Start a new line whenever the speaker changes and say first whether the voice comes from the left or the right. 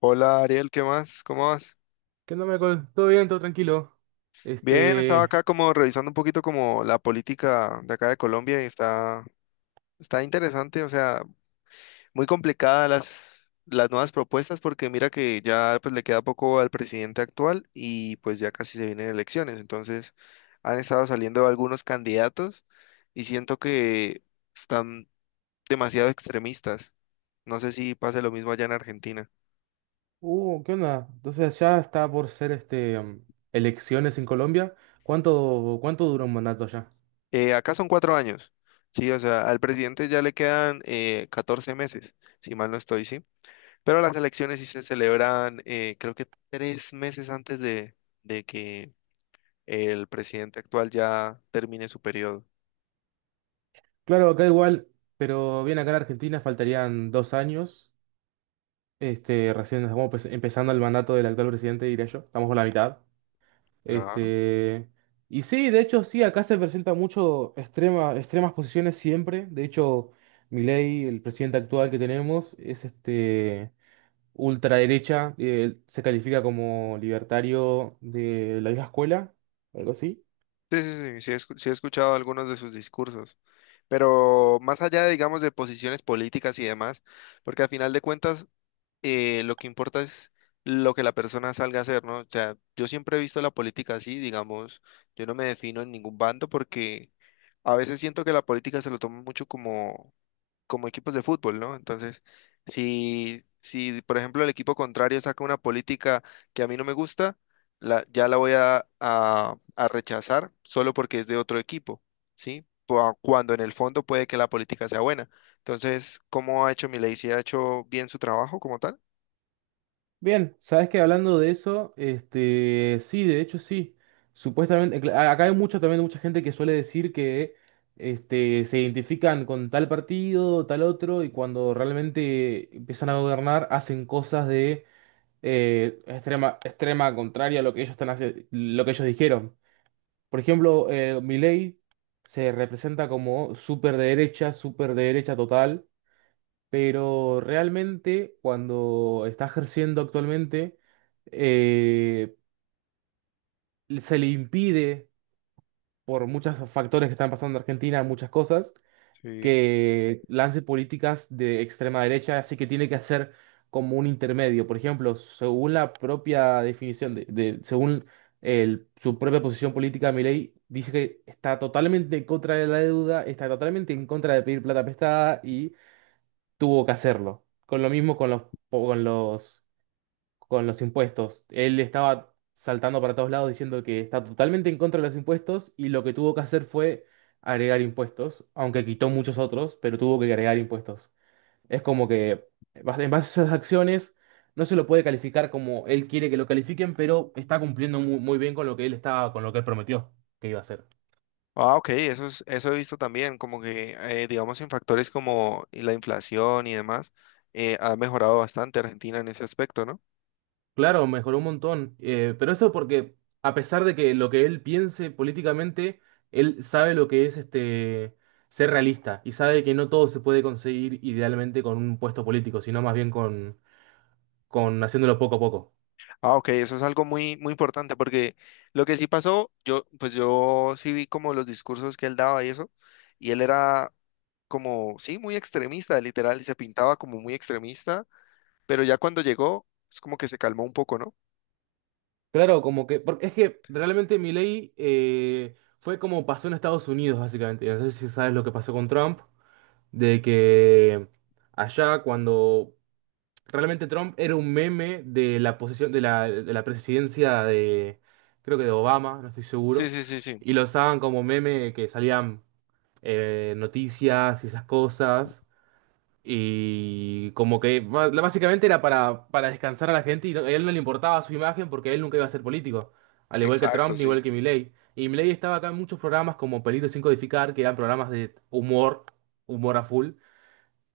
left: Hola, Ariel, ¿qué más? ¿Cómo vas?
right: ¿Qué onda, Michael? ¿Todo bien? ¿Todo tranquilo?
left: Bien, estaba
right: Este...
left: acá como revisando un poquito como la política de acá de Colombia y está interesante, o sea, muy complicada las nuevas propuestas, porque mira que ya pues le queda poco al presidente actual y pues ya casi se vienen elecciones. Entonces han estado saliendo algunos candidatos y siento que están demasiado extremistas. No sé si pase lo mismo allá en Argentina.
right: ¿Qué onda? Entonces ya está por ser elecciones en Colombia. ¿Cuánto dura un mandato allá?
left: Acá son cuatro años, sí, o sea, al presidente ya le quedan 14 meses, si mal no estoy, sí. Pero las elecciones sí se celebran, creo que tres meses antes de que el presidente actual ya termine su periodo.
right: Claro, acá igual, pero bien acá en Argentina faltarían 2 años. Este, recién estamos empezando el mandato del actual presidente, diré yo. Estamos por la mitad.
left: Ah.
right: Este... Y sí, de hecho, sí, acá se presenta mucho extrema, extremas posiciones siempre. De hecho, Milei, el presidente actual que tenemos, es este ultraderecha, se califica como libertario de la vieja escuela, algo así.
left: Sí, sí, sí, sí sí he escuchado algunos de sus discursos, pero más allá, digamos, de posiciones políticas y demás, porque al final de cuentas lo que importa es lo que la persona salga a hacer, ¿no? O sea, yo siempre he visto la política así, digamos, yo no me defino en ningún bando, porque a veces siento que la política se lo toma mucho como equipos de fútbol, ¿no? Entonces, si, si, por ejemplo, el equipo contrario saca una política que a mí no me gusta, ya la voy a rechazar solo porque es de otro equipo, ¿sí? Cuando en el fondo puede que la política sea buena. Entonces, ¿cómo ha hecho Milei? ¿Si ha hecho bien su trabajo como tal?
right: Bien, sabes que hablando de eso, este, sí, de hecho sí. Supuestamente, acá hay mucho también mucha gente que suele decir que este, se identifican con tal partido, tal otro, y cuando realmente empiezan a gobernar hacen cosas de extrema contraria a lo que ellos están lo que ellos dijeron. Por ejemplo, Milei se representa como súper derecha total, pero realmente cuando está ejerciendo actualmente, eh, se le impide, por muchos factores que están pasando en Argentina, muchas cosas,
left: Sí.
right: que lance políticas de extrema derecha, así que tiene que hacer como un intermedio. Por ejemplo, según la propia definición de según su propia posición política, Milei dice que está totalmente en contra de la deuda, está totalmente en contra de pedir plata prestada y tuvo que hacerlo. Con lo mismo con los con los impuestos. Él estaba saltando para todos lados diciendo que está totalmente en contra de los impuestos y lo que tuvo que hacer fue agregar impuestos, aunque quitó muchos otros, pero tuvo que agregar impuestos. Es como que en base a esas acciones no se lo puede calificar como él quiere que lo califiquen, pero está cumpliendo muy, bien con lo que él estaba, con lo que él prometió que iba a hacer.
left: Ah, ok, eso es, eso he visto también, como que, digamos, en factores como la inflación y demás, ha mejorado bastante Argentina en ese aspecto, ¿no?
right: Claro, mejoró un montón. Pero eso porque, a pesar de que lo que él piense políticamente, él sabe lo que es este ser realista y sabe que no todo se puede conseguir idealmente con un puesto político, sino más bien con haciéndolo poco a poco.
left: Ah, ok, eso es algo muy, muy importante, porque lo que sí pasó, yo, pues yo sí vi como los discursos que él daba y eso, y él era como, sí, muy extremista, literal, y se pintaba como muy extremista, pero ya cuando llegó, es como que se calmó un poco, ¿no?
right: Claro, como que, porque es que realmente Milei fue como pasó en Estados Unidos, básicamente. No sé si sabes lo que pasó con Trump, de que allá cuando realmente Trump era un meme de la posesión, de la presidencia de, creo que de Obama, no estoy
left: Sí,
right: seguro.
left: sí, sí, sí,
right: Y lo usaban como meme que salían noticias y esas cosas. Y como que básicamente era para descansar a la gente y a él no le importaba su imagen porque él nunca iba a ser político. Al igual que
left: exacto,
right: Trump, ni
left: sí.
right: igual que Milley. Y Milley estaba acá en muchos programas como Peligro sin codificar, que eran programas de humor, humor a full.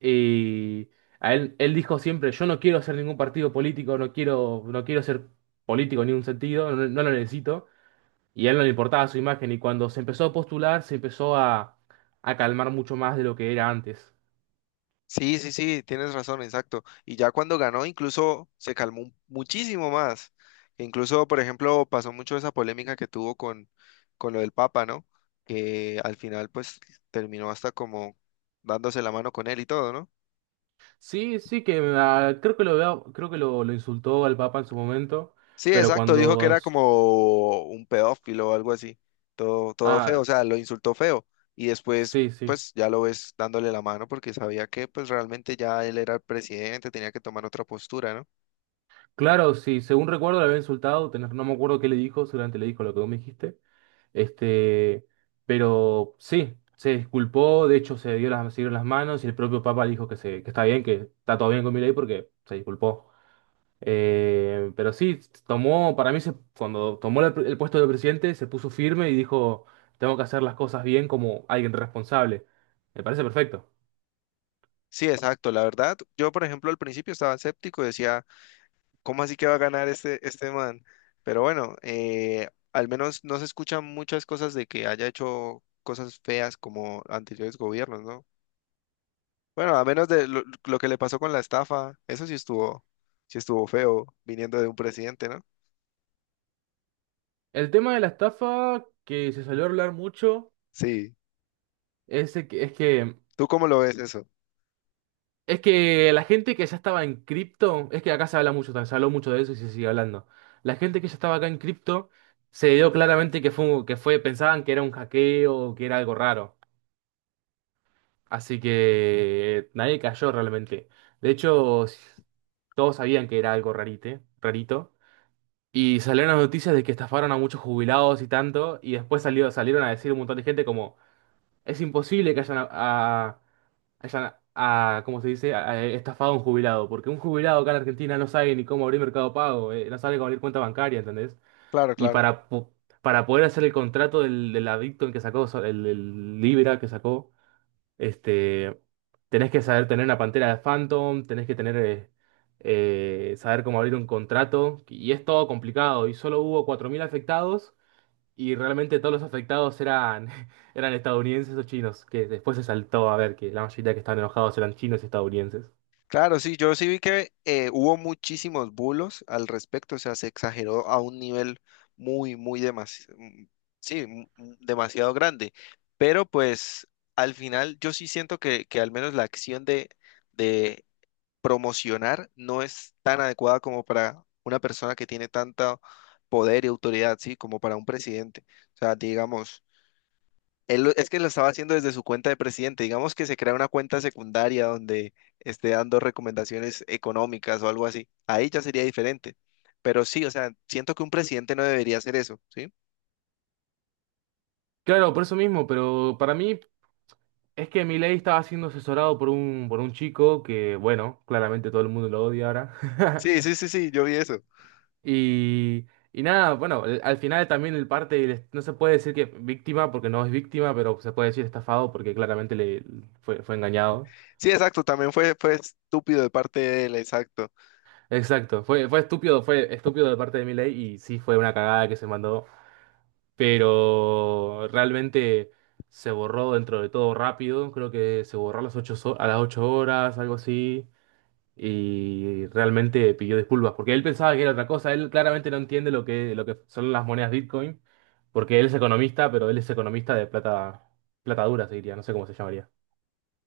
right: Y a él, él dijo siempre, yo no quiero hacer ningún partido político, no quiero, no quiero ser político en ningún sentido, no, no lo necesito. Y a él no le importaba su imagen y cuando se empezó a postular se empezó a calmar mucho más de lo que era antes.
left: Sí, sí, sí, tienes razón, exacto. Y ya cuando ganó, incluso se calmó muchísimo más. Incluso, por ejemplo, pasó mucho esa polémica que tuvo con lo del Papa, ¿no? Que al final, pues, terminó hasta como dándose la mano con él y todo, ¿no?
right: Sí, sí, que ah, creo que lo veo- creo que lo insultó al Papa en su momento,
left: Sí,
right: pero
left: exacto, dijo
right: cuando...
left: que era como un pedófilo o algo así. Todo, todo feo,
right: Ah,
left: o sea, lo insultó feo. Y después,
right: sí, sí.
left: pues, ya lo ves dándole la mano, porque sabía que, pues, realmente ya él era el presidente, tenía que tomar otra postura, ¿no?
right: Claro, sí, según recuerdo le había insultado, no me acuerdo qué le dijo, seguramente le dijo lo que vos me dijiste. Este, pero sí, se disculpó, de hecho se dio las, se dieron las manos y el propio Papa le dijo que, se, que está bien, que está todo bien con ley porque se disculpó. Pero sí, tomó, para mí cuando tomó el puesto de presidente se puso firme y dijo, tengo que hacer las cosas bien como alguien responsable. Me parece perfecto.
left: Sí, exacto. La verdad, yo por ejemplo al principio estaba escéptico y decía, ¿cómo así que va a ganar este, este man? Pero bueno, al menos no se escuchan muchas cosas de que haya hecho cosas feas como anteriores gobiernos, ¿no? Bueno, a menos de lo que le pasó con la estafa, eso sí estuvo feo viniendo de un presidente, ¿no?
right: El tema de la estafa que se salió a hablar mucho
left: Sí.
right: es, de que- es que
left: ¿Tú cómo lo ves eso?
right: Es que la gente que ya estaba en cripto, es que acá se habla mucho, se habló mucho de eso y se sigue hablando. La gente que ya estaba acá en cripto se dio claramente que fue, pensaban que era un hackeo, que era algo raro. Así que nadie cayó realmente. De hecho, todos sabían que era algo rarite, rarito. Y salieron las noticias de que estafaron a muchos jubilados y tanto. Y después salió, salieron a decir un montón de gente como, es imposible que hayan a- hayan, a, ¿cómo se dice?, a estafado a un jubilado. Porque un jubilado acá en Argentina no sabe ni cómo abrir Mercado Pago, no sabe cómo abrir cuenta bancaria, ¿entendés?
left: Claro,
right: Y
left: claro.
right: para, para poder hacer el contrato del, del adicto en que sacó, el Libra que sacó, este, tenés que saber tener una pantera de Phantom, tenés que tener, saber cómo abrir un contrato. Y es todo complicado. Y solo hubo 4.000 afectados. Y realmente todos los afectados eran, eran estadounidenses o chinos, que después se saltó a ver que la mayoría que estaban enojados eran chinos y estadounidenses.
left: Claro, sí, yo sí vi que hubo muchísimos bulos al respecto, o sea, se exageró a un nivel muy, muy demasiado, sí, demasiado grande, pero pues al final yo sí siento que al menos la acción de promocionar no es tan adecuada como para una persona que tiene tanto poder y autoridad, sí, como para un presidente. O sea, digamos... Él es que lo estaba haciendo desde su cuenta de presidente. Digamos que se crea una cuenta secundaria donde esté dando recomendaciones económicas o algo así. Ahí ya sería diferente. Pero sí, o sea, siento que un presidente no debería hacer eso, ¿sí?
right: Claro, por eso mismo, pero para mí es que Milei estaba siendo asesorado por por un chico que, bueno, claramente todo el mundo lo odia ahora.
left: Sí, sí, sí, sí, yo vi eso.
right: Y, y nada, bueno, al final también el parte, no se puede decir que víctima porque no es víctima, pero se puede decir estafado porque claramente le, fue, fue engañado.
left: Sí, exacto, también fue, fue estúpido de parte de él, exacto.
right: Exacto, fue, fue estúpido de parte de Milei y sí fue una cagada que se mandó, pero realmente se borró dentro de todo rápido, creo que se borró a las 8 horas, algo así, y realmente pidió disculpas, porque él pensaba que era otra cosa, él claramente no entiende lo que son las monedas Bitcoin, porque él es economista, pero él es economista de plata, plata dura, se diría, no sé cómo se llamaría.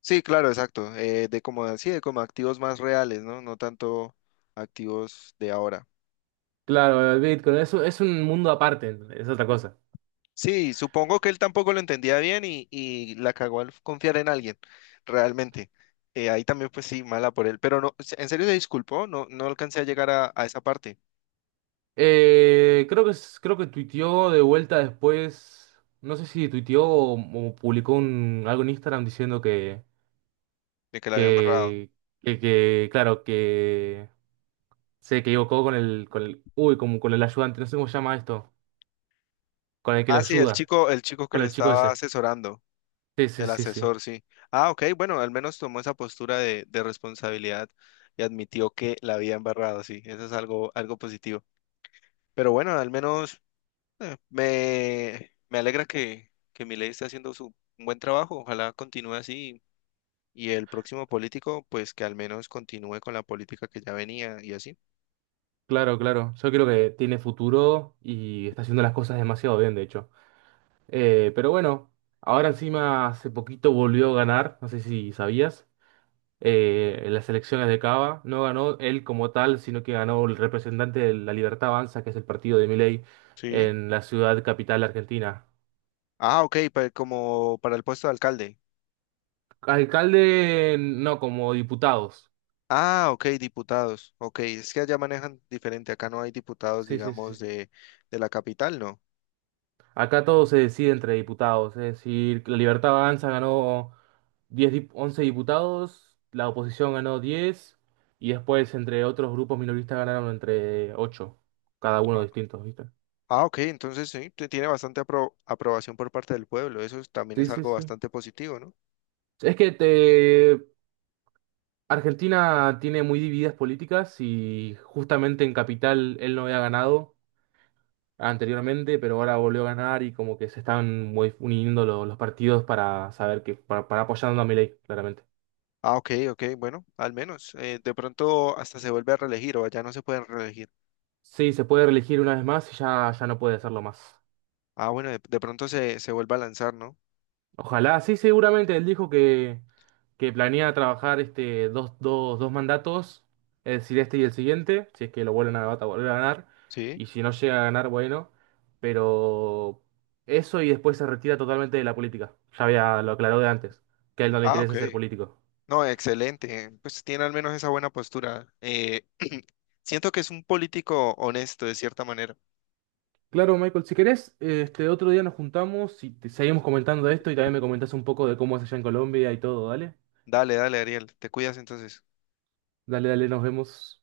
left: Sí, claro, exacto. De como, sí, de como activos más reales, ¿no? No tanto activos de ahora.
right: Claro, el Bitcoin es, es un mundo aparte, es otra cosa.
left: Sí, supongo que él tampoco lo entendía bien y la cagó al confiar en alguien, realmente. Ahí también, pues sí, mala por él. Pero no, en serio se disculpó, no, no alcancé a llegar a esa parte
right: Creo que, creo que tuiteó de vuelta después, no sé si tuiteó o publicó algo en Instagram diciendo
left: de que la habían barrado.
right: que, que, claro, que se equivocó con el, uy, como con el ayudante, no sé cómo se llama esto, con el que lo
left: Ah, sí,
right: ayuda,
left: el chico que
right: con
left: le
right: el chico
left: estaba
right: ese.
left: asesorando,
right: Sí, sí,
left: el
right: sí, sí.
left: asesor, sí. Ah, ok, bueno, al menos tomó esa postura de responsabilidad y admitió que la había embarrado, sí. Eso es algo, algo positivo. Pero bueno, al menos me alegra que Milei esté haciendo su un buen trabajo. Ojalá continúe así y el próximo político, pues que al menos continúe con la política que ya venía y así.
right: Claro, claro. Yo creo que tiene futuro y está haciendo las cosas demasiado bien, de hecho. Pero bueno, ahora encima hace poquito volvió a ganar, no sé si sabías, en las elecciones de Cava. No ganó él como tal, sino que ganó el representante de La Libertad Avanza, que es el partido de Milei,
left: Sí.
right: en la ciudad capital argentina.
left: Ah, ok, como para el puesto de alcalde.
right: Alcalde, no, como diputados.
left: Ah, ok, diputados. Ok, es que allá manejan diferente. Acá no hay diputados,
right: Sí, sí, sí.
left: digamos,
right: sí.
left: de la capital, ¿no?
right: Acá todo se decide entre diputados, es decir, La Libertad Avanza ganó 11 diputados, la oposición ganó 10 y después entre otros grupos minoristas ganaron entre 8 cada uno
left: Ah,
right: distintos, ¿viste?
left: ah, ok, entonces sí, tiene bastante aprobación por parte del pueblo. Eso también
right: Sí,
left: es
right: sí,
left: algo
right: sí.
left: bastante positivo, ¿no?
right: Es que te Argentina tiene muy divididas políticas y justamente en Capital él no había ganado anteriormente, pero ahora volvió a ganar y como que se están uniendo los partidos para saber que para apoyando a Milei, claramente.
left: Ah, ok, ok, bueno, al menos. De pronto hasta se vuelve a reelegir o ya no se pueden reelegir.
right: Sí, se puede reelegir una vez más y ya, ya no puede hacerlo más.
left: Ah, bueno, de pronto se vuelve a lanzar, ¿no?
right: Ojalá, sí, seguramente él dijo que planea trabajar este, dos mandatos, es decir, este y el siguiente, si es que lo vuelven a volver a ganar,
left: Sí.
right: y si no llega a ganar, bueno, pero eso y después se retira totalmente de la política, ya había, lo aclaró de antes, que a él no le
left: Ah, ok.
right: interesa ser político.
left: No, excelente. Pues tiene al menos esa buena postura. Siento que es un político honesto, de cierta manera.
right: Claro, Michael, si querés, este otro día nos juntamos y seguimos comentando esto y también me comentás un poco de cómo es allá en Colombia y todo, dale,
left: Dale, dale, Ariel. Te cuidas entonces.
right: dale, dale, nos vemos.